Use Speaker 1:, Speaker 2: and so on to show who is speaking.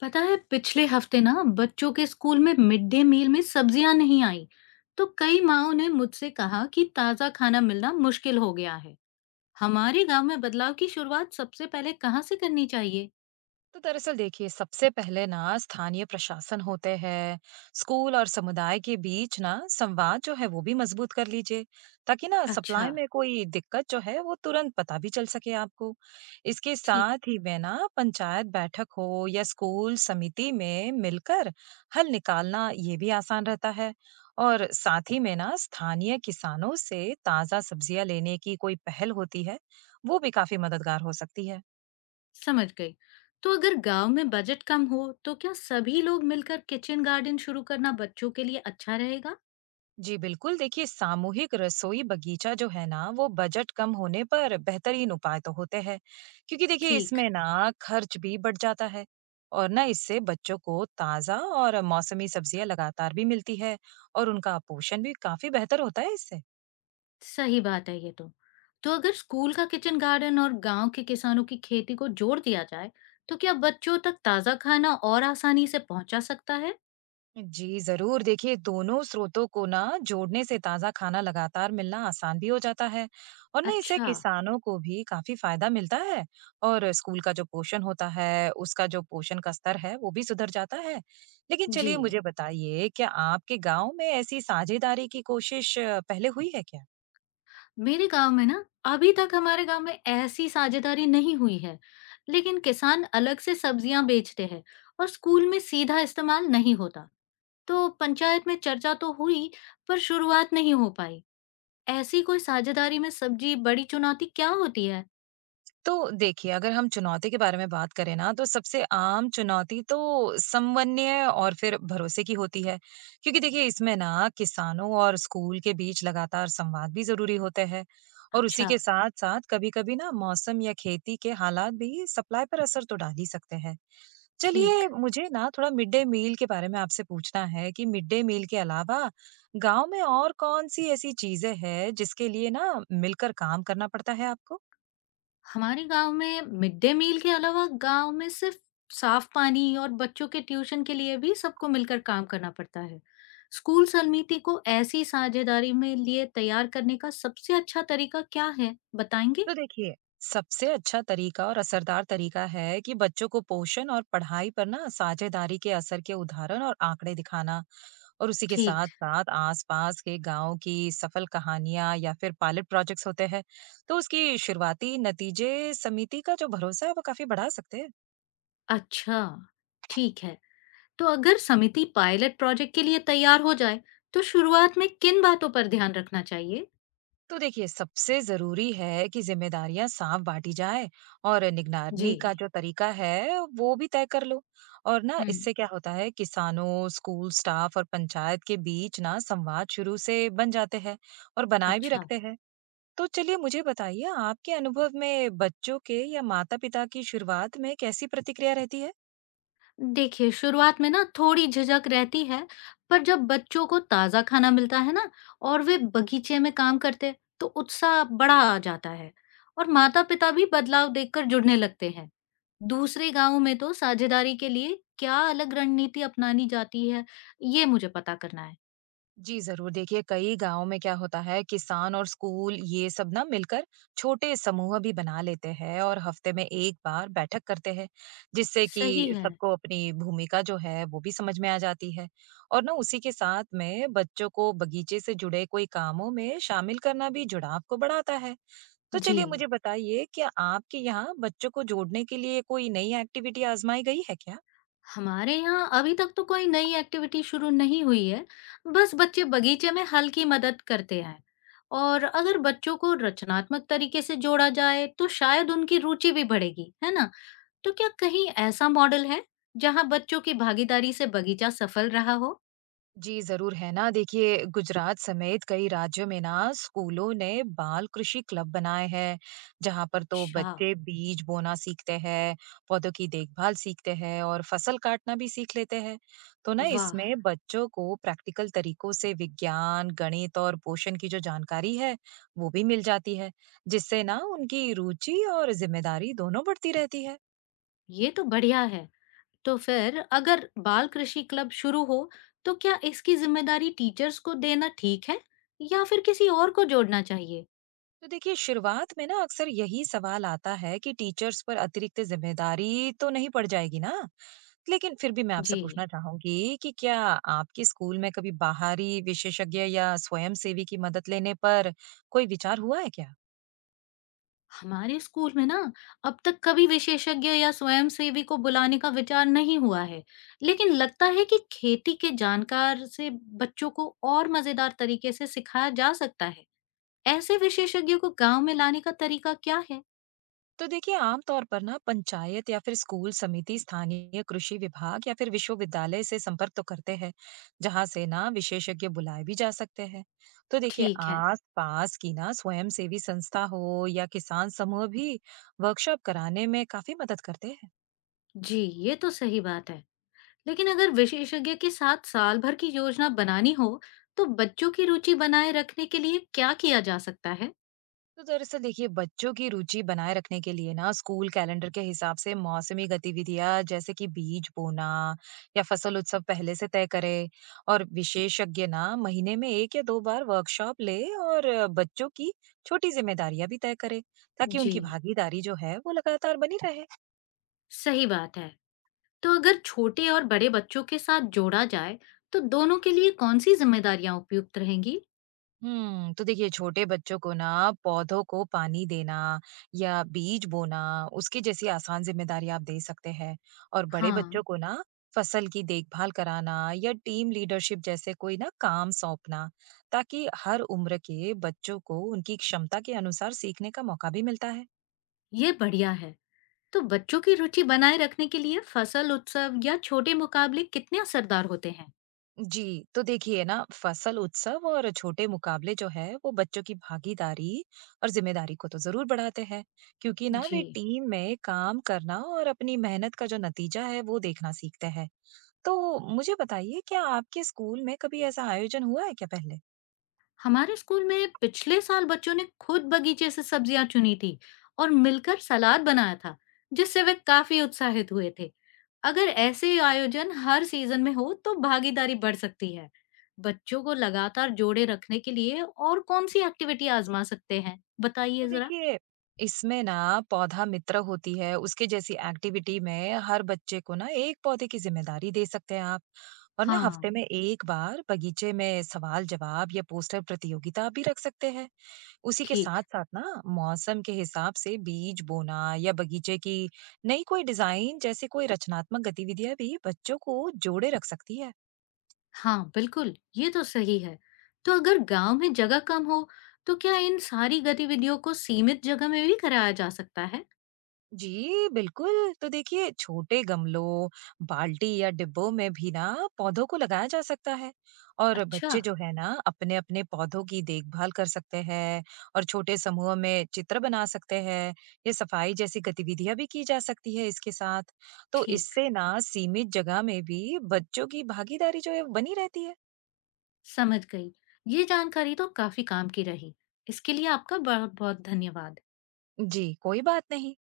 Speaker 1: पता है, पिछले हफ्ते ना बच्चों के स्कूल में मिड डे मील में सब्जियां नहीं आई। तो कई माओ ने मुझसे कहा कि ताजा खाना मिलना मुश्किल हो गया है। हमारे गांव में बदलाव की शुरुआत सबसे पहले कहाँ से करनी चाहिए?
Speaker 2: तो दरअसल देखिए, सबसे पहले ना स्थानीय प्रशासन होते हैं। स्कूल और समुदाय के बीच ना संवाद जो है वो भी मजबूत कर लीजिए, ताकि ना
Speaker 1: अच्छा।
Speaker 2: सप्लाई में कोई दिक्कत जो है वो तुरंत पता भी चल सके आपको। इसके
Speaker 1: ठीक।
Speaker 2: साथ ही में ना पंचायत बैठक हो या स्कूल समिति में मिलकर हल निकालना, ये भी आसान रहता है। और साथ ही में ना स्थानीय किसानों से ताजा सब्जियां लेने की कोई पहल होती है, वो भी काफी मददगार हो सकती है।
Speaker 1: समझ गई। तो अगर गांव में बजट कम हो, तो क्या सभी लोग मिलकर किचन गार्डन शुरू करना बच्चों के लिए अच्छा रहेगा?
Speaker 2: जी बिल्कुल, देखिए, सामूहिक रसोई बगीचा जो है ना, वो बजट कम होने पर बेहतरीन उपाय तो होते हैं। क्योंकि देखिए,
Speaker 1: ठीक।
Speaker 2: इसमें ना खर्च भी बढ़ जाता है। और ना इससे बच्चों को ताजा और मौसमी सब्जियां लगातार भी मिलती है, और उनका पोषण भी काफी बेहतर होता है इससे।
Speaker 1: सही बात है ये तो। तो अगर स्कूल का किचन गार्डन और गाँव के किसानों की खेती को जोड़ दिया जाए, तो क्या बच्चों तक ताज़ा खाना और आसानी से पहुँचा सकता है?
Speaker 2: जी, ज़रूर। देखिए, दोनों स्रोतों को ना जोड़ने से ताज़ा खाना लगातार मिलना आसान भी हो जाता है, और ना इससे
Speaker 1: अच्छा।
Speaker 2: किसानों को भी काफ़ी फ़ायदा मिलता है। और स्कूल का जो पोषण होता है, उसका जो पोषण का स्तर है, वो भी सुधर जाता है। लेकिन
Speaker 1: जी।
Speaker 2: चलिए मुझे बताइए, क्या आपके गाँव में ऐसी साझेदारी की कोशिश पहले हुई है क्या?
Speaker 1: मेरे गाँव में ना अभी तक हमारे गाँव में ऐसी साझेदारी नहीं हुई है, लेकिन किसान अलग से सब्जियाँ बेचते हैं और स्कूल में सीधा इस्तेमाल नहीं होता। तो पंचायत में चर्चा तो हुई, पर शुरुआत नहीं हो पाई। ऐसी कोई साझेदारी में सब्जी बड़ी चुनौती क्या होती है?
Speaker 2: तो देखिए, अगर हम चुनौती के बारे में बात करें ना, तो सबसे आम चुनौती तो समन्वय और फिर भरोसे की होती है। क्योंकि देखिए, इसमें ना किसानों और स्कूल के बीच लगातार संवाद भी ज़रूरी होते हैं। और उसी
Speaker 1: अच्छा।
Speaker 2: के साथ-साथ कभी-कभी ना मौसम या खेती के हालात भी सप्लाई पर असर तो डाल ही सकते हैं। चलिए,
Speaker 1: ठीक।
Speaker 2: मुझे ना थोड़ा मिड डे मील के बारे में आपसे पूछना है कि मिड डे मील के अलावा गाँव में और कौन-सी ऐसी चीज़ें हैं, जिसके लिए ना मिलकर काम करना पड़ता है आपको?
Speaker 1: हमारे गांव में मिड डे मील के अलावा गांव में सिर्फ साफ पानी और बच्चों के ट्यूशन के लिए भी सबको मिलकर काम करना पड़ता है। स्कूल समिति को ऐसी साझेदारी में लिए तैयार करने का सबसे अच्छा तरीका क्या है, बताएंगे?
Speaker 2: तो देखिए, सबसे अच्छा तरीका और असरदार तरीका है कि बच्चों को पोषण और पढ़ाई पर ना साझेदारी के असर के उदाहरण और आंकड़े दिखाना। और उसी के
Speaker 1: ठीक।
Speaker 2: साथ साथ आसपास के गांव की सफल कहानियां या फिर पायलट प्रोजेक्ट्स होते हैं, तो उसकी शुरुआती नतीजे समिति का जो भरोसा है वो काफी बढ़ा सकते हैं।
Speaker 1: अच्छा। ठीक है। तो अगर समिति पायलट प्रोजेक्ट के लिए तैयार हो जाए, तो शुरुआत में किन बातों पर ध्यान रखना चाहिए?
Speaker 2: तो देखिए, सबसे जरूरी है कि जिम्मेदारियां साफ बांटी जाए, और
Speaker 1: जी।
Speaker 2: निगरानी का जो तरीका है वो भी तय कर लो। और ना
Speaker 1: हम्म।
Speaker 2: इससे क्या होता है, किसानों, स्कूल स्टाफ और पंचायत के बीच ना संवाद शुरू से बन जाते हैं, और बनाए भी
Speaker 1: अच्छा।
Speaker 2: रखते हैं। तो चलिए मुझे बताइए, आपके अनुभव में बच्चों के या माता पिता की शुरुआत में कैसी प्रतिक्रिया रहती है?
Speaker 1: देखिए, शुरुआत में ना थोड़ी झिझक रहती है, पर जब बच्चों को ताज़ा खाना मिलता है ना और वे बगीचे में काम करते, तो उत्साह बड़ा आ जाता है और माता-पिता भी बदलाव देखकर जुड़ने लगते हैं। दूसरे गाँव में तो साझेदारी के लिए क्या अलग रणनीति अपनानी जाती है, ये मुझे पता करना है।
Speaker 2: जी जरूर, देखिए, कई गांव में क्या होता है, किसान और स्कूल ये सब ना मिलकर छोटे समूह भी बना लेते हैं, और हफ्ते में एक बार बैठक करते हैं, जिससे कि
Speaker 1: सही है।
Speaker 2: सबको अपनी भूमिका जो है वो भी समझ में आ जाती है। और ना उसी के साथ में बच्चों को बगीचे से जुड़े कोई कामों में शामिल करना भी जुड़ाव को बढ़ाता है। तो
Speaker 1: जी।
Speaker 2: चलिए मुझे बताइए, क्या आपके यहाँ बच्चों को जोड़ने के लिए कोई नई एक्टिविटी आजमाई गई है क्या?
Speaker 1: हमारे यहाँ अभी तक तो कोई नई एक्टिविटी शुरू नहीं हुई है, बस बच्चे बगीचे में हल्की मदद करते हैं। और अगर बच्चों को रचनात्मक तरीके से जोड़ा जाए, तो शायद उनकी रुचि भी बढ़ेगी, है ना? तो क्या कहीं ऐसा मॉडल है, जहाँ बच्चों की भागीदारी से बगीचा सफल रहा हो?
Speaker 2: जी, ज़रूर है ना। देखिए, गुजरात समेत कई राज्यों में ना स्कूलों ने बाल कृषि क्लब बनाए हैं, जहाँ पर तो
Speaker 1: अच्छा।
Speaker 2: बच्चे बीज बोना सीखते हैं, पौधों की देखभाल सीखते हैं और फसल काटना भी सीख लेते हैं। तो ना
Speaker 1: वाह!
Speaker 2: इसमें बच्चों को प्रैक्टिकल तरीकों से विज्ञान, गणित और पोषण की जो जानकारी है, वो भी मिल जाती है, जिससे ना उनकी रुचि और ज़िम्मेदारी दोनों बढ़ती रहती है।
Speaker 1: ये तो बढ़िया है। तो फिर अगर बाल कृषि क्लब शुरू हो, तो क्या इसकी जिम्मेदारी टीचर्स को देना ठीक है, या फिर किसी और को जोड़ना चाहिए?
Speaker 2: तो देखिए, शुरुआत में ना अक्सर यही सवाल आता है कि टीचर्स पर अतिरिक्त जिम्मेदारी तो नहीं पड़ जाएगी ना। लेकिन फिर भी मैं आपसे
Speaker 1: जी।
Speaker 2: पूछना चाहूंगी कि क्या आपके स्कूल में कभी बाहरी विशेषज्ञ या स्वयंसेवी की मदद लेने पर कोई विचार हुआ है क्या?
Speaker 1: हमारे स्कूल में ना अब तक कभी विशेषज्ञ या स्वयंसेवी को बुलाने का विचार नहीं हुआ है। लेकिन लगता है कि खेती के जानकार से बच्चों को और मजेदार तरीके से सिखाया जा सकता है। ऐसे विशेषज्ञों को गांव में लाने का तरीका क्या है?
Speaker 2: तो देखिए, आमतौर पर ना पंचायत या फिर स्कूल समिति स्थानीय कृषि विभाग या फिर विश्वविद्यालय से संपर्क तो करते हैं, जहां से ना विशेषज्ञ बुलाए भी जा सकते हैं। तो देखिए,
Speaker 1: ठीक है।
Speaker 2: आस पास की ना स्वयंसेवी संस्था हो या किसान समूह भी वर्कशॉप कराने में काफी मदद करते हैं।
Speaker 1: जी। ये तो सही बात है। लेकिन अगर विशेषज्ञ के साथ साल भर की योजना बनानी हो, तो बच्चों की रुचि बनाए रखने के लिए क्या किया जा सकता है?
Speaker 2: तो दरअसल देखिए, बच्चों की रुचि बनाए रखने के लिए ना स्कूल कैलेंडर के हिसाब से मौसमी गतिविधियां जैसे कि बीज बोना या फसल उत्सव पहले से तय करे, और विशेषज्ञ ना महीने में एक या दो बार वर्कशॉप ले, और बच्चों की छोटी जिम्मेदारियां भी तय करे, ताकि
Speaker 1: जी।
Speaker 2: उनकी भागीदारी जो है वो लगातार बनी रहे।
Speaker 1: सही बात है। तो अगर छोटे और बड़े बच्चों के साथ जोड़ा जाए, तो दोनों के लिए कौन सी जिम्मेदारियां उपयुक्त रहेंगी?
Speaker 2: हम्म, तो देखिए, छोटे बच्चों को ना पौधों को पानी देना या बीज बोना, उसकी जैसी आसान जिम्मेदारी आप दे सकते हैं। और बड़े बच्चों
Speaker 1: हाँ।
Speaker 2: को ना फसल की देखभाल कराना या टीम लीडरशिप जैसे कोई ना काम सौंपना, ताकि हर उम्र के बच्चों को उनकी क्षमता के अनुसार सीखने का मौका भी मिलता है।
Speaker 1: ये बढ़िया है। तो बच्चों की रुचि बनाए रखने के लिए फसल उत्सव या छोटे मुकाबले कितने असरदार होते हैं?
Speaker 2: जी, तो देखिए ना, फसल उत्सव और छोटे मुकाबले जो है वो बच्चों की भागीदारी और जिम्मेदारी को तो जरूर बढ़ाते हैं, क्योंकि ना
Speaker 1: जी।
Speaker 2: वे टीम में काम करना और अपनी मेहनत का जो नतीजा है वो देखना सीखते हैं। तो मुझे बताइए, क्या आपके स्कूल में कभी ऐसा आयोजन हुआ है क्या पहले?
Speaker 1: हमारे स्कूल में पिछले साल बच्चों ने खुद बगीचे से सब्जियां चुनी थी और मिलकर सलाद बनाया था, जिससे वे काफी उत्साहित हुए थे। अगर ऐसे आयोजन हर सीजन में हो तो भागीदारी बढ़ सकती है। बच्चों को लगातार जोड़े रखने के लिए और कौन सी एक्टिविटी आजमा सकते हैं,
Speaker 2: तो
Speaker 1: बताइए जरा।
Speaker 2: देखिए, इसमें ना पौधा मित्र होती है, उसके जैसी एक्टिविटी में हर बच्चे को ना एक पौधे की जिम्मेदारी दे सकते हैं आप। और ना हफ्ते
Speaker 1: हाँ।
Speaker 2: में एक बार बगीचे में सवाल-जवाब या पोस्टर प्रतियोगिता भी रख सकते हैं। उसी के
Speaker 1: ठीक।
Speaker 2: साथ-साथ ना मौसम के हिसाब से बीज बोना या बगीचे की नई कोई डिजाइन जैसे कोई रचनात्मक गतिविधियां भी बच्चों को जोड़े रख सकती है।
Speaker 1: हाँ, बिल्कुल, ये तो सही है। तो अगर गांव में जगह कम हो, तो क्या इन सारी गतिविधियों को सीमित जगह में भी कराया जा सकता है?
Speaker 2: जी बिल्कुल, तो देखिए, छोटे गमलों, बाल्टी या डिब्बों में भी ना पौधों को लगाया जा सकता है, और
Speaker 1: अच्छा।
Speaker 2: बच्चे जो है ना अपने अपने पौधों की देखभाल कर सकते हैं, और छोटे समूह में चित्र बना सकते हैं। ये सफाई जैसी गतिविधियां भी की जा सकती है इसके साथ। तो
Speaker 1: ठीक।
Speaker 2: इससे ना सीमित जगह में भी बच्चों की भागीदारी जो है बनी रहती है।
Speaker 1: समझ गई। ये जानकारी तो काफ़ी काम की रही। इसके लिए आपका बहुत-बहुत धन्यवाद।
Speaker 2: जी, कोई बात नहीं।